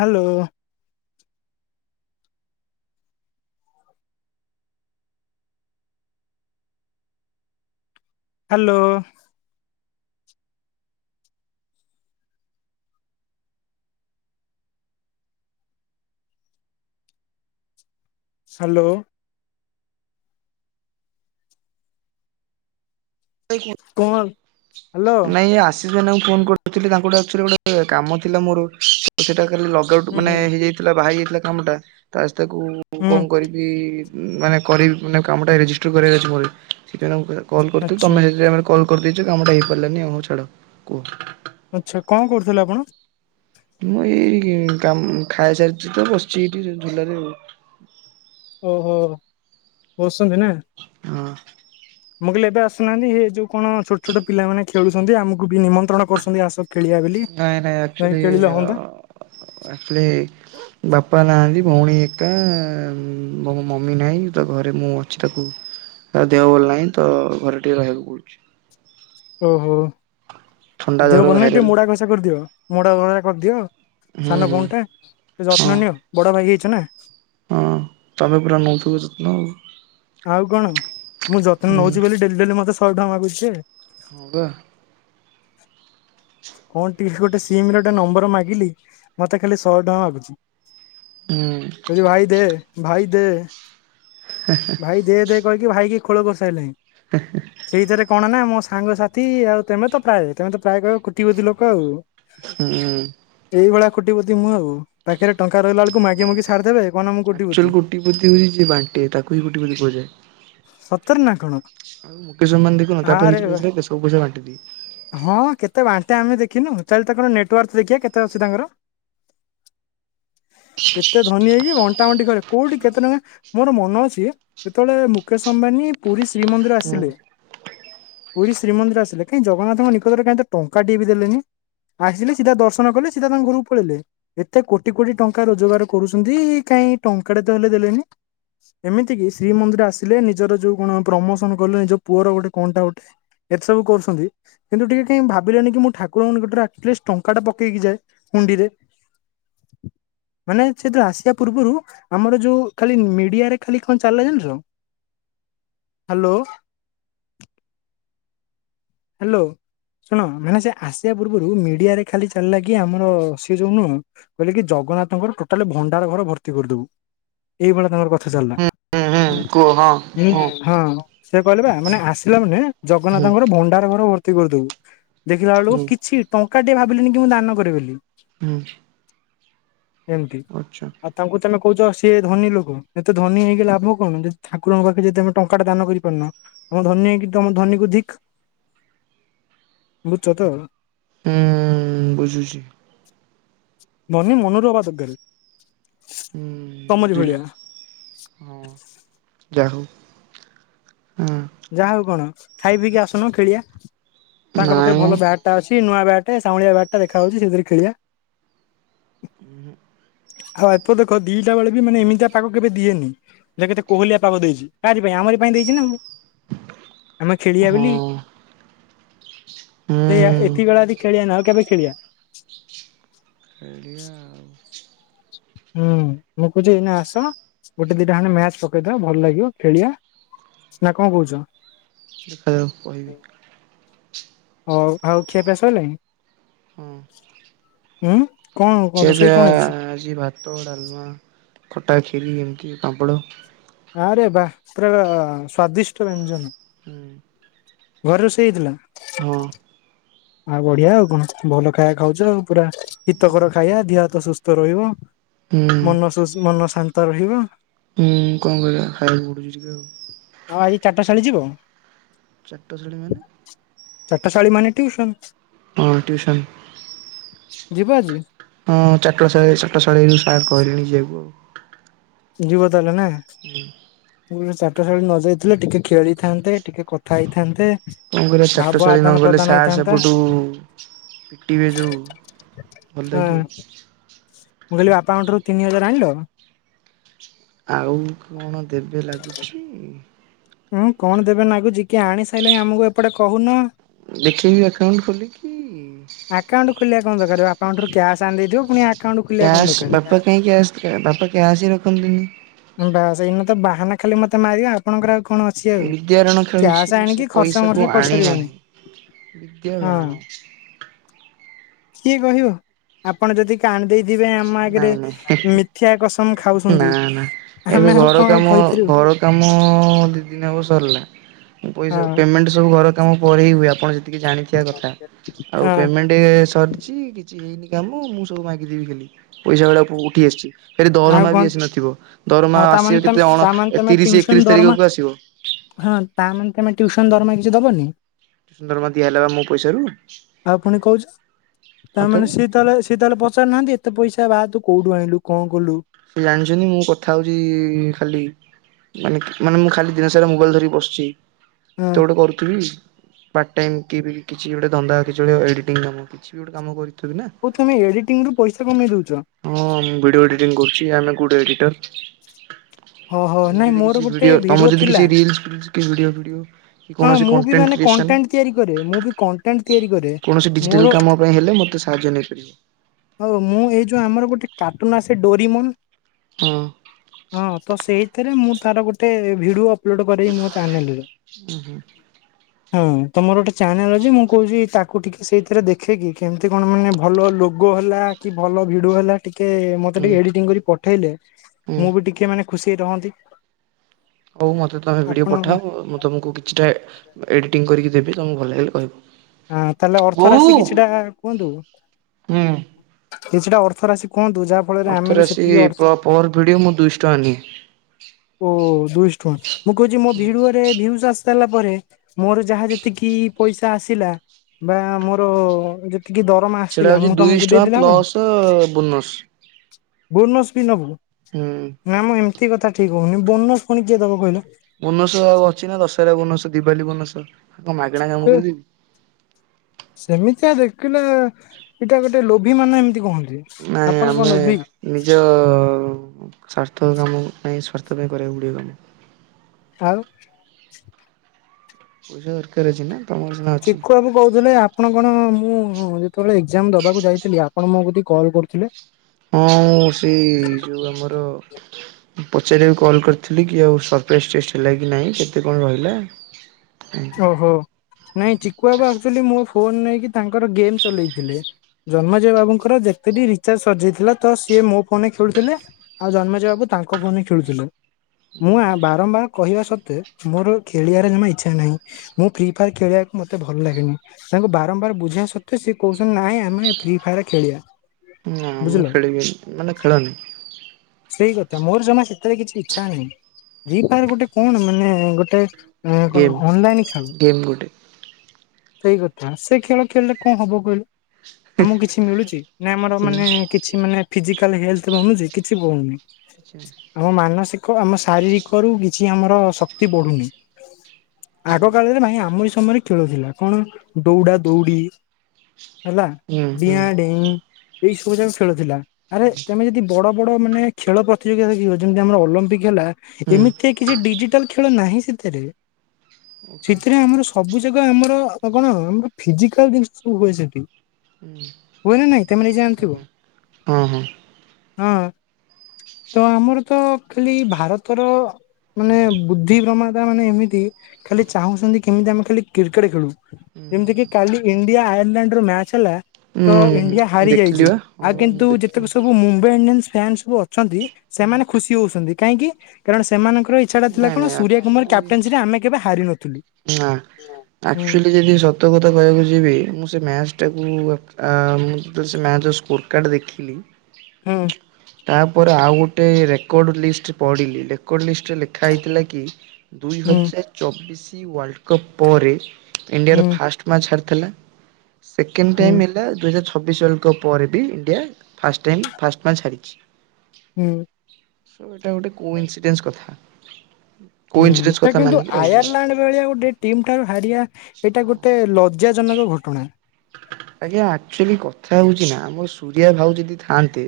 Hello hello hello Komal ନାଇଁ ଆଶିଷ ଭାଇନାଙ୍କୁ phone କରୁଥିଲି, ତାଙ୍କଠି ଆକ୍ଚୁଆଲି ଗୋଟେ କାମ ଥିଲା ମୋର ସେଟା କାଲି ଲଗଆଉଟ ହୁଁ ମାନେ ହୁଁ ହେଇଯାଇଥିଲା ବାହାରି ଯାଇଥିଲା କାମଟା, ତାସ୍ ତାକୁ ହୁଁ କଣ କରିବି? ବି ମାନେ କରିବି ମାନେ କାମଟା ରେଜିଷ୍ଟର୍ କରିବା ଅଛି ମୋର, ସେଥିପାଇଁ ମୁଁ କଲ୍ କରିୁଥିଲୁ ଆଚ୍ଛା ତମେ ସେ [unintelligible] କଲ୍ କରିଦେଇଛ କାମଟା ହେଇପାରିଲାନି ଆଉ ଛାଡ଼ କୁହ ଆଚ୍ଛା କଣ କରୁଥିଲେ ଆପଣ? ମୁଁ ଏଇ କାମ ଖାଇସାରିଛି ତ ବସିଛି ଏଇଠି ଝୁଲାରେ ଆଉ ଓହୋ ବସଛନ୍ତି ନା ହଁ। ମୁଁ କହିଲି ଏବେ ଆସୁନାହାନ୍ତି ଇଏ ଯୋଉ କଣ ଛୋଟ ଛୋଟ ପିଲାମାନେ ଖେଳୁଛନ୍ତି ଆମକୁ ବି ନିମନ୍ତ୍ରଣ କରିଛନ୍ତି ଆସ। ଖେଳିବା ବୋଲି ନାଇଁ ନାଇଁ ଯାଇ ଆକ୍ଚୁଲି ଖେଳିଲେ ହୁଅନ୍ତା ଅ ଆକ୍ଚୁଲି ବାପା ନାହାନ୍ତି ଭଉଣୀ ଏକା ମୋ ମମି ନାଇଁ ତ ଘରେ ମୁଁ ଅଛି ତାକୁ ତା ଦେହ ଭଲ ନାହିଁ ତ ଘରେ ଟିକେ ରହିବାକୁ ପଡୁଛି। ଓହୋ ଥଣ୍ଡା ଦେହ ଜର ଭଲ ନାହିଁ ଟିକେ ଭାଇରାଲ ମୋଡା ଘସା କରିଦିଅ, ମୋଡା ଘସା କରିଦିଅ। ହୁଁ ସାନ ହୁଁ ଭଉଣୀଟା ତ ହଁ ଯତ୍ନନିଅ ବଡ ଭାଇ ହେଇଛ ନା। ହଁ ତମେ ପୁରା ନଉଥିବ ଯତ୍ନ ଆଉ। ଆଉ କଣ ମୁଁ ଯତ୍ନ ହୁଁ ନଉଛି ବୋଲି ଡେଲି ଡେଲି ମତେ ଶହେ ଟଙ୍କା ମାଗୁଛି ସେ। ହଁ ବା। କଣ ଟିକେ ଗୋଟେ ସିମ ର ଟା ନମ୍ବର ମାଗିଲି ମତେ ଖାଲି ଶହେ ଟଙ୍କା ମାଗୁଛି। ହୁଁ। କହୁଛି ଭାଇ ଦେ ଭାଇ ଦେ ଭାଇ ଦେ ଦେ କହିକି ଭାଇ କି ଖୋଳ କରିସାରିଲାଣି। ହେ ହେଁ। ସେଇଜାରେ କଣ ନା ମୋ ସାଙ୍ଗ ସାଥି ଆଉ ତମେ ତ ପ୍ରାୟ ତମେ ତ ପ୍ରାୟ କହିବ ଖୁ କଟିପତି ଲୋକ ଆଉ। ହୁଁ। ଏଇଭଳିଆ ଖୁଟିପତି ମୁଁ ଆଉ ପାଖରେ ଟଙ୍କା ରହିଲା ବେଳ କୁ ମାଗି ମାଗି ସାରିଦେବେ। କଣ ମୁଁ ଆକ୍ଚୁଆଲ୍ କୋଟିପତି। କୋଟିପତି ହଉଛି ଯିଏ ବାଣ୍ଟେ ତାକୁ ହିଁ କୋଟିପତି କୁହାଯାଏ। ସତରେ ନା କଣ? ଆଉ ମୁକେଶ ଅମ୍ବାନୀ ଦେଖୁନ ତା ପାଖରେ ଆରେ କିଛି ବା ପଇସା ରହିଲେ ସବୁ ପଇସା ବାଣ୍ଟିଦିଏ। ହଁ କେତେ ବାଣ୍ଟେ ଆମେ ଦେଖିନୁ ଚାଲ ତାଙ୍କର ନେଟୱାର୍ଥ ଦେଖିବା କେତେ ଅଛି ତାଙ୍କର। ଏତେ ଧନୀ ହେଇକି ବଣ୍ଟା ବଣ୍ଟି କରେ କୋଉଠି କେତେ ଟଙ୍କା ମୋର ମନ ଅଛି ଯେତେବେଳେ ମୁକେଶ ଅମ୍ବାନୀ ପୁରୀ ଶ୍ରୀମନ୍ଦିର ହୁଁ ଆସିଲେ ପୁରୀ ଶ୍ରୀମନ୍ଦିର ଆସିଲେ କାଇଁ ଜଗନାଥଙ୍କ ନିକଟରେ କାଇଁ ତ ଟଙ୍କା ଟିଏ ବି ଦେଲେନି। ଆସିଲେ ସିଧା ଦର୍ଶନ କଲେ ସିଧା ତାଙ୍କ ଘରକୁ ପଳେଇଲେ। ଏତେ କୋଟି କୋଟି ଟଙ୍କା ରୋଜଗାର କରୁଛନ୍ତି କାଇଁ ଟଙ୍କା ଟେ ତ ହେଲେ ଦେଲେନି। ଏମିତି କି ଶ୍ରୀମନ୍ଦିର ଆସିଲେ ନିଜର ଯୋଉ କଣ ପ୍ରମୋସନ କଲେ ନିଜ ପୁଅର ଗୋଟେ କଣ ଟା ଗୋଟେ ଏତେ ସବୁ କରୁଛନ୍ତି କିନ୍ତୁ ଟିକେ କାଇଁ ଭାବିଲେନି କି ମୁଁ ଠାକୁରଙ୍କ ନିକଟରେ ଅଟଲିଷ୍ଟ୍ ଟଙ୍କା ଟା ପକେଇକି ଯାଏ ହୁଣ୍ଡିରେ। ମାନେ ସେ ଯେତେବେଳେ ଆସିବା ପୂର୍ବରୁ ଆମର ଯୋଉ ଖାଲି ମିଡିଆରେ ଖାଲି କଣ ଚାଲେ ଜଣିଛ ହ୍ୟାଲୋ ହ୍ୟାଲୋ। ଶୁଣ ମାନେ ସେ ଆସିବା ପୂର୍ବରୁ ମିଡିଆରେ ଖାଲି ଚାଲିଲା କି ଆମର ସିଏ ଯୋଉ ନୁହଁ କହିଲେ କି ଜଗନ୍ନାଥଙ୍କର ଟୋଟାଲି ଭଣ୍ଡାର ଘର ଭର୍ତ୍ତି କରିଦବୁ। ଏଇଭଳିଆ ତାଙ୍କର କଥା ଚାଲିଲା। ହୁଁ ହୁଁ ହୁଁ କୁହ ହଁ ହଁ ହଁ। ସେ କହିଲେ ବା ମାନେ ଆସିଲା ମାନେ ହୁଁ ଜଗନ୍ନାଥଙ୍କର ଭଣ୍ଡାର ଘର ଭର୍ତ୍ତି କରିଦେବୁ। ଦେଖିଲା ବେଳକୁ ହୁଁ କିଛି ଟଙ୍କା ଟେ ଭାବିଲେନି କି ମୁଁ ଦାନ କରିବ ବୋଲି। ହୁଁ। ଏମିତି ଆଚ୍ଛା। ଅ ତାଙ୍କୁ ତମେ କହୁଛ ସିଏ ଧନୀ ଲୋକ ଏତେ ଧନୀ ହେଇକି ଲାଭ କଣ ଯଦି ଠାକୁରଙ୍କ ପାଖରେ ଯଦି ତମେ ଟଙ୍କା ଟା ଦାନ କରିପାରୁନ। ତମେ ଧନୀ ହେଇକି ତମ ଧନୀକୁୁ ଧିକ୍। ବୁଝୁଚ ତ। ହୁଁ ବୁଝୁଛି। ଧନୀ ମନରୁ ହେବା ଦରକାର। ହଁ ତମରି ଭଳିଆ ବୁଝିଲି ହଁ ଯାହାହଉ। ହୁଁ। ଯାହା ହଉ କଣ ଖାଇ ପିଇକି ଆସୁନ ଖେଳିବା ତାଙ୍କ ପାଖରେ ନାଇଁ ଭଲ ବ୍ୟାଟ ଅଛି ନୂଆ ବ୍ୟାଟ ସାଉଁଳିଆ ବ୍ୟାଟ୍ ଟା ଦେଖା ଯାଉଛି ସେଥିରେ ଖେଳିବା। [inaudible] ହଁ ଆକୁ ଦେଖ ଦିଟା ବେଳେ ବି ମାନେ ଏମିତିଆ ପାଗ କେବେ ଦିଏନି। ଦେଖ କେତେ କୋହଲିଆ ପାଗ ଦେଇଛି କାହାରି ପାଇଁ ଆମରି ପାଇଁ ଦେଇଛି ନା ଆଉ। ଆମେ ଖେଳିବା ହଁ ବୋଲି ସେଇଆ ହୁଁ ଏତିକି ବଳେ ଯଦି ଖେଳିବାନି ଆଉ କେବେ ଖେଳିବା କାଳିଆ ଆଉ ହୁଁ ମୁଁ କହୁଛି ଏଇନା ଆସ ଗୋଟେ ଦିଟା ଖଣ୍ଡେ ମ୍ୟାଚ ପକେଇଦବା ଭଲ ଲାଗିବ ଖେଳିବା ନା କଣ କହୁଛ। [unintelligible] କହିବି ହଉ ଆଉ ଖିଆପିଆ ସରିଲାଣି। ହଁ। ହୁଁ କଣ କଣ ରୋଷେଇ ଖିଆପିଆ କଣ ହେଇଛି। ଆଜି ଭାତ ଡାଲମା ଖଟା ଖିରି ଏମିତି ପାମ୍ପଡ। ବାଆଁରେ ବା ପୁରା ସ୍ଵାଦିଷ୍ଟ ବ୍ୟଞ୍ଜନ। ହୁଁ। ଘରେ ରୋଷେଇ ହୋଇଥିଲା। ହଁ। ଆଉ ବଢିଆ ଆଉ କଣ ଭଲ ଖାଇବା ଖାଉଛ ଆଉ ପୁରା ହିତକର ଖାଇବା ଦେହ ହାତ ସୁସ୍ଥ ରହିବ ହୁଁ ମନ ମନ ଶାନ୍ତ ରହିବ। ହୁଁ କଣ କହ ହାଇ ପଢଡୁଛି ଟିକେ ଆଉ। ଆଉ ଚାରଟାଳୀ ଯିବ। ଚାଟ ଶାଳୀ ମାନେ। ଚାଟ ଶାଳୀ ମାନେ ଟ୍ୟୁସନ। ହଁ ଟିୟୁସନ୍। ଯିବ ଆଜି ହଁ ଚାଟଳ ଚାଟଶାଳୀ ରୁ ସାର୍ କହିଲେଣି ଯିବାକୁ ଆଉ। ଯିବ ତାହାଲେ ନା। [inaudible] ଚାଟଶାଳୀ ନ ଯାଇଥିଲେ ଟିକେ ଖେଳିଥାନ୍ତେ ଟିକେ କଥା ହେଇଥାନ୍ତେ। କଣ କରିବା ଚାଟ ଭାବ ଶାଳୀ ନ ଆଦାନ ଗଲେ ପ୍ରଦାନ ସାରେ ହେଇଥାନ୍ତା ସେପଟୁ ପିଟିବେ ଯେଉଁ। ଭଲ ହଁ ଲାଗିବ। ମୁଁ କହିଲି ବାପାଙ୍କ ଠାରୁ ତିନି ହଜାର ଆଣିଲ। ଆଉ କଣ ଦେବେ ଲାଗୁଛି। ହୁଁ କଣ ଦେବେ ନାଗୁଜ କିି ଆଣି ସାରିଲେଣି ଆମକୁ ଏପଟେ କହୁନ। ଦେଖିବି ଆକାଉଣ୍ଟ ଖୋଲିକି ଆକାଉଣ୍ଟ ଖୋଲିବା କଣ ଦରକାର ବାପାଙ୍କ ଠାରୁ ଆକାଉଣ୍ଟରୁ କ୍ୟାସ୍ ଆଣିଥିବ ପୁଣି। ଆକାଉଣ୍ଟ ଖୋଲିବା କଣ କ୍ୟାସ୍ ଦରକାର ବାପା କାହିଁ କ୍ୟାସ୍ ବାପା କ୍ୟାସ୍ ହି ରଖନ୍ତିନି। ସେଇନାତ ବାହାନା ତ ଖାଲି ମତେ ମାରିବା ଆପଣଙ୍କର ଆଉ କଣ ଅଛି ଅଛି ଆଉ ବିଦ୍ୟାରଣ ଖେଳୁଛି କ୍ୟାସ ସେ ଆଣିକି ଖର୍ଚ ପଇସାକୁ ମର୍ଚା ଆଣି ନାହିଁ। କରିସାରିବନି ବିଦ୍ୟା ହଁ। ବାଣ ନାଇଁ କିଏ କହିବ। ଆପଣ ଯଦି କାନ୍ଦି ଥିବେ ଆମ ଆଗରେ ନାଇଁ ମିଥ୍ୟା କସମ ନା ଖାଉଛନ୍ତି। ନା। ଏବେ ଆମେ ଆଉ ଘର କାମ କଣ କହିପାରିବୁ? ଘର କାମ ଦୁଇ ଦିନ ହେବ ସରିଲା। ମୁ ହଁ ପଇସା ପେମେଣ୍ଟ ସବୁ ଘର କାମ ପରେ ହୁଏ। ଆପଣ ଯେ, ଟିକେ ଜାଣି କଥା। ଆଉ ହଁ ପେମେଣ୍ଟ ଗୋଟେ ସରିଛି କିଛି ହେଇନି କାମ ମୁଁ ସବୁ ମାଗିଦେବି ଖାଲି ପଇସା ଗୁଡା କଣ ଉଠି ଆସିଛି? ଖାଲି ଆଉ ଦରମା ବି କଣ ଆସି ନଥିବ। ଦରମା ଆଉ ତାମାନେ ଆସିବ ତମେ କେତେ ଅଣ ତାମାନେ ତମେ ତିରିଶ ଟିଉସନ ଏକତିରିଶ ଦରମା ତାରିଖକୁ ଆସିବ। ହଁ ତା ମାନେ ତମେ ଟ୍ୟୁସନ ଦରମା କିଛି ଦବନି? ଦରମା ବା ଦିଆ ହେଲା ବା ମୋ ପଇସାରୁ। ଆଉ ପୁଣି କହୁଛ ତା ମାନେ ସିଏ ସିଏ ତାହେଲେ ସେ ତାହେଲେ ପଚାରୁିହାନ୍ତି ଏତେ ପଇସ ବା ତୁ କୋଉଠୁ ଆଣିଲୁ କଣ କଲୁ? ସେ ଜାଣିଛନ୍ତି ମୁଁ କଥା ହଉଛି ଖାଲି ମାନେ ମାନେ ମୁଁ ଖାଲି ଦିନ ସାରା ମୋବାଇଲ ଧରି ବସିଛି। ହଁ କିଛିତ ଗୋଟେ କରୁଥିବି। ପାର୍ଟ ଟାଇମ୍ କିଏ ବି କିଛି ଗୋଟେ ଧନ୍ଦା କିଛି ଗୋଟେ ଏଡ଼ିଟିଂ କାମ କିଛି ବି ଗୋଟେ କାମ କରିଥିବି ନା, ହଉ ତୁମେ ଏଡିଟିଂ ରୁ ପଇସା କମେଇ ଦଉଛ? ହଁ ମୁଁ ଭିଡିଓ ଏଡିଟିଂ କରୁଛି। ଆମେ ଗୁଡ଼ ଏଡିଟର। ହଁ ହଁ ତମର ନାଇଁ ଯଦି ମୋର କିଛି ଗୋଟେ ଭିଡିଓ ତମ ଯଦି ଥିଲା। କିଛି ରିଲସ ଭିଡିଓ [unintelligible] ହଁ କୌଣସି ମୁଁ ବି ମାନେ କଣ୍ଟେଣ୍ଟ୍ରସ କଣ୍ଟେଣ୍ଟ ତିଆରି କରେ ମୁଁ ବି [unintelligible] କଣ୍ଟେଣ୍ଟ ତିଆରି କରେ। କୌଣସି ମୋର ଡିଜିଟାଲ କାମ ପାଇଁ ହେଲେ ମତେ ସାହାଯ୍ୟ ନେଇପାରିବ। ହଉ, ମୁଁ ଏଇ ଯୋଉ ଆମର ଗୋଟେ କାର୍ଟୁନ ଆସେ ଡୋରିମୋନ ହଁ, ହଁ ତ ସେଇଥିରେ ମୁଁ ତାର ଗୋଟେ ଭିଡିଓ ଅପଲୋଡ କରେଇ ମୋ ଚ୍ୟାନେଲରେ। ହୁଁ, ହୁଁ। ହଁ ତମର ଗୋଟେ ଚ୍ୟାନେଲ ଅଛି। ମୁଁ କହୁଛି ତାକୁ ଟିକେ ସେଇଥିରେ ଦେଖେଇକି କେମିତି କଣ ମାନେ ଭଲ ଲୋ ଭୋଗ ହେଲା କି ଭଲ ଭିଡିଓ ହେଲା ଟିକେ ମତେ ହୁଁ ଟିକେ ଏଡିଟିଂ କରି ପଠେଇଲେ ହୁଁ ମୁଁ ବି ଟିକେ ମାନେ ଖୁସି ହେଇ ରହନ୍ତି। ହଉ ମୋତେ ତୁମେ ଭିଡ଼ିଓ ଆପଣ ପଠାଅ ମୁଁ ତୁମକୁ କିଛିଟା ଏଡ଼ିଟିଂ କରିକି ଦେବି ତମକୁ ଭଲ ଲାଗିଲେ କହିବ। ହଁ ତାହେଲେ ଅର୍ଥ ବୋଉ ରାଶି କିଛିଟା କୁହନ୍ତୁ? ହୁଁ। କିଛିଟା ଅର୍ଥ ରାଶି କୁହନ୍ତୁ? ଯାହା ଫଳରେ ଆମେ ବି ସେତିକି ଅର୍ଥ ପଅର୍ ଭିଡ଼ିଓ ମୁଁ ଦୁଇଶହ ଟଙ୍କା ନିଏ। ଓ ଦୁଇଶହ ଟଙ୍କା। ମୁଁ କହୁଛି ମୋ ଭିଡିଓ କେତେ ଭିୟୁସ ଆସିସାରିଲା ପରେ ମୋର ଯାହା ଯେତିକି ପଇସା ଆସିଲା ବା ମୋର ଯେତିକି ଦରମା ସେଇଟା ଆସିଥିଲା ହଉଛି ମୁଁ ଦୁଇଶହ ତମକୁ ଟଙ୍କା ଦେଇଦଲେ ହବନି? Plus bonus. ବୋନସ ବି ନବୁ। ହୁଁ, ନା ମୁଁ ଏମିତି କଥା ଠିକ କହୁନି ବୋନସ୍ ପୁଣି କିଏ ଦବ କହିଲୁ? ବୋନସ ଆଉ ଅଛି ନା ଦଶହରା ବୋନସ, ଦିିବାଲି ବୋନସ କଣ ମାଗଣା କାମ କରିଦେବି। ସେମିତିଆ ଦେଖିଲେ ଏଟା ଗୋଟେ ଗୋଟେ ଲୋଭୀ ମାନ ଏମିତି କହନ୍ତି? ନାଇଁ ଆପଣ କଣ ଆମେ ଲୋଭି ନିଜ ସ୍ୱାର୍ଥ କାମ ପାଇଁ ସ୍ୱାର୍ଥ ପାଇଁ କରିବାକୁ ପଡ଼ିବ। ଆଉ। ପଇସା ଦରକାର ଅଛି ନା ତମର ସିନା ଅଛି। ଚିକୁ ବାବୁ କହୁଥିଲେ ଆପଣ କଣ ମୁଁ ଯେତେବେଳେ ଏକ୍ଜାମ ଦବାକୁ ଯାଇଥିଲି। ଆ ଆପଣ ମୋ କତିକି କଲ୍ କରୁଥିଲେ। ହଁ ମୁଁ ସେଇ ଯୋଉ ଆମର ପଚାରିବାକୁ କଲ୍ କରିଥିଲି କି ଆଉ [unintelligible] ଟେଷ୍ଟ ହେଲା କି ନାଇଁ କେତେ କଣ ରହିଲା ଉଁ ଓହୋ ନାଇଁ ଚକୁୁଆ ବା ଆକ୍ଚୁଆଲି ମୋ ଫୋନ୍ ନେଇକି ତାଙ୍କର ଗେମ୍ ଚଲେଇଥିଲେ। ଜନ୍ମେଜୟ ବାବୁଙ୍କର ଯେତେ ବି ରିଚାର୍ଜ ସରିଯାଇଥିଲା, ତ ସିଏ ମୋ ଫୋନ୍ ରେ ଖେଳୁଥିଲେ। ଆଉ ଜନ୍ମେଜୟ ବାବୁ ତାଙ୍କ ଫୋନ୍ ରେ ଖେଳୁଥିଲେ। ମୁଁ ଆ ବାରମ୍ବାର କହିବା ସତ୍ତ୍ୱେ ମୋର ଖେଳିଆର ଜମା ଇଚ୍ଛା ନାହିଁ। ମୁଁ ଫ୍ରି ଫାୟାର୍ ଖେଳିଆକୁ ମତେ ଭଲ ଲାଗେନି। ତାଙ୍କୁ ବାରମ୍ବାର ବୁଝେଇଆ ସତ୍ତ୍ୱେ ସେଏ କହୁଚନ୍ତି ନାଇଁ ଆମେ ଫ୍ରି ଫାୟାର୍ ଖେଳିଆ। ନାଁ ମୁଁ ଖେଳିବିନି, ମାନେ ଖେଳନି। ସେଇ କଥା ମୋର ଜମା ସେତେରେ କିଛି ଇଚ୍ଛା ନାହିଁ, ଫ୍ରି ଫାୟାର୍ ଗୋଟେ କଣ ମାନେ ଗୋଟେ ଏଁ କଣ ଗେମ୍ ଅନଲାଇନ୍ ଖେଳ। ଗେମ୍ ଗୋଟେ। ସେଇ କଥା, ସେ ଖେଳ ଖେଳିଲେ କଣ ହବ କହିଲୁ ଆମକୁ କିଛି ମିଳୁଚି ନା ଆମର କିଛି ମାନେ ନାହିଁ କିଛି ମାନେ ଫିଜିକାଲ୍ ହେଲ୍ଥ ବନୁଚି କି [inaudible] [inaudible] ଆମ ମାନସିକ ଆମ ଶାରୀରିକ ରୁ କିଛି ଆମର ଶକ୍ତି ବଢୁନି। ଆଗ କାଳରେ ଭାଇ ଆମରି ସମୟରେ ଖେଳଥିଲା କଣ ଦୌଡା-ଦୌଡି ହେଲା ହୁଁ ହୁଁ ଡିଆଁ ଡେଇଁ ଏଇ ସବୁ ଯାକ ଖେଳୁଥଲା, ଆରେ ହୁଁ ତମେ ଯଦି ବଡ ବଡ ମାନେ ଖେଳ ପ୍ରତିଯୋଗିତା ଦେଖିବ ଯେମ୍ତି ଆମର ଅଲମ୍ପିକ୍ ହେଲା, ହୁଁ ଏମିତି କିଛି ଡିଜିଟାଲ୍ ଖେଳ ନାହିଁ ସେଥରେ, ଓକେ ସିଥେରେ ଆମର ସବୁ ଯାକ ଆମର କଣ ଆମର ଫିଜିକାଲ୍ ଜିନିଷ ସବୁ ହୁଏ ସେଠି। ହୁଏ ନା ନାଇଁ ତମେ ନିଜେ ଜାଣିଥିବ ହଁ-ହଁ। ହଁ ତ ଆମର ତ ଖାଲି ଭାରତର ମାନେ ବୁଦ୍ଧି ପ୍ରମାତା ମାନେ ଏମିତି ଖାଲି ଚାହୁଁଚନ୍ତି କେମିତି ଆମେ ଖାଲି କ୍ରିକେଟ୍ ଖେଳୁ। ହୁଁ ହୁଁ ଯେମ୍ତିକିି କାଲି ଇଣ୍ଡିଆ ଆୟାରଲାଣ୍ଡ ର ମ୍ୟାଚ ହେଲା ତ ଇଣ୍ଡିଆ ହୁଁ ହାରି ଦେଖିଲି ଯାଇଚି, ବା ହଁ ଆଉ ବା ମୁଁ କିନ୍ତୁ ଦେଖିଲି ଯେତକ ସବୁ ମୁମ୍ ମୁମ୍ବାଇ ଇଣ୍ଡିଆନ୍ସ୍ ଫ୍ୟାନ୍ ସବୁ ଅଛନ୍ତି ହୁଁ ସେମାନେ ଖୁସି ହଉଚନ୍ତି କାହିଁକି କାରଣ ସେମାନଙ୍କ ର ଇଚ୍ଛାଟା ଥିଲା ନାଇଁ କଣ ନାଇଁ ସୁରିୟା କୁମାର କ୍ୟାପ୍ଟନ୍ସିରେ ଆମେ କେବେ ହାରିିନୁ ନାଁ ଆକ୍ଚ୍ୟୁଲି ଯଦି ସ ସତ କଥା କହିଆକୁ ଯିବି, ମୁଁ ସେ ମ୍ୟାଚ୍ ଟାକୁ ଆ ମୁଁ ତ ସେ ମ୍ୟାଚ୍ ର ସ୍କୋରକାର୍ଡ଼ ଦେ ଖିଲି ହୁଁ ତାପରେ ଆଉ ଗୋଟେ ରେକର୍ଡ ଲିଷ୍ଟ ପଢିଲି, ରେକର୍ଡ ଲିଷ୍ଟରେ ଲେଖା ହେଇଥିଲା କି ଦୁଇ ହୁଁ ହଜାର ଚବିଶି ୱାର୍ଲ୍ଡ କପ୍ ପରେ ଇଣ୍ଡିଆର ହୁଁ ଫାଷ୍ଟ ମ୍ୟାଚ୍ ହରାଇଥିଲା, ସେକେଣ୍ଡ ହୁଁ ଟାଇମ୍ ହେଲା ଦୁଇ ହଜାର ଛ ଛବିଶ୍ ୱାଲ୍ଡ କପ୍ ପରେ ବି India first time first match ହାରିଚି। ହୁଁ। ତ ଏଇଟା ଗୋଟେ କୋ ଇନ୍ସିଡେନ୍ସ କଥା, କୋ ହୁଁ ଇନ୍ସିଡେନ୍ସ ତ କଥା କିନ୍ତୁ ମାନିକି ରହିଯାଇଚି। [unintelligible] ଗୋଟେ ଟିମ୍ ଠାରୁ ହାରିଆ ଏଇଟା ଗୋଟେ ଲଜ୍ଜାଜନକ ଘଟଣା। ଆଜ୍ଞା ଆକ୍ଚ୍ୟୁଲି କଥା ହଉଚି ନା ଆମ ସୂରିଆ ଭାଉ ଯଦି ଥାଆନ୍ତେ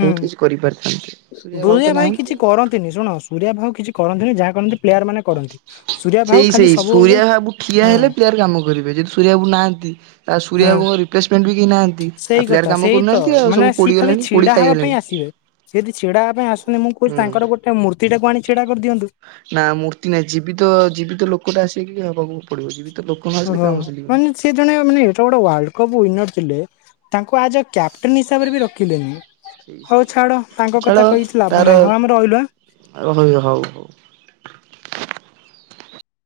ହୁଁ ବହୁତ୍ କିଛି କରିପାରିଥାନ୍ତେ, ସୂରିଆ ଭାଉ ତ ନାହାନ୍ତି। ନ୍ତିନି ଶୁଣ ସୂରିଆ ଭାଉ କିଛି କରନ୍ତିନି, ଯାହା କରନ୍ତି ପ୍ଲେୟାର ମାନେ କରନ୍ତି। ସୂର୍ୟା ଭାଉ ଖାଲି ସେଇ-ସେଇ ସବୁବେଳେ ପାଇଁ ସୁରିଆ ଭାବୁ ଠିଆ ହଁ ହେଲେ ପ୍ଲେୟାର୍ କାମ କରିବେ, ଯେଦି ସୂରିଆ ବାବୁ ନାହାନ୍ତି ଆଉ ସୂରିଆ ହଁ ବାବୁଙ୍କ ରିପ୍ଲେସମେଣ୍ଟ ବି କେହି ନାହାନ୍ତି, ସେଇ ଆଉ ପ୍ଲେୟାର କଥା କାମ ସେଇ ତ କରୁନାହାନ୍ତି ଆଉ ସବୁ ପୋଡିଗଲେଣି ପୋଡି ଖାଇଗଲେଣି। ସେଦି ଛିଡ଼ା ହବା ପାଇଁ ଆସୁନି ମୁଁ କହୁଛି ହୁଁ ତାଙ୍କର ଗୋଟେ ମୂର୍ତ୍ତିଟାକୁ ଆଣି ଛିଡା କରିଦିଅନ୍ତୁ। ନା ମୂର୍ତ୍ତି ନାହିଁ ଜୀବିତ ଜୀବିତ ଲୋକଟା ଆସିକି ହବାକୁ ପଡିବ ଯଦି ତ ଲୋକ ଓ ଆସିଲେ ହଉ କାମ ଚାଲିବନି। ମାନୁଛି। ସେ ଜଣେ ମାନେ ଏତେ ବଡ ୱାର୍ଲ୍ଡ କପ୍ ୱିନର ଥିଲେ ତାଙ୍କୁ ଆଜ୍ ଏ କ୍ୟାପ୍ଟେନ ହିସାବରେ ବି ରଖିଲେନି। ସେଇ ହଉ ସେଇ ଛାଡ ତାଙ୍କ କଥା କହିକିଛି ଲାଭ ନାହିଁ ହଁ ଆମେ ରହିଲୁ ଆଁ। ଆ [unintelligible] ହଉ ହଉ।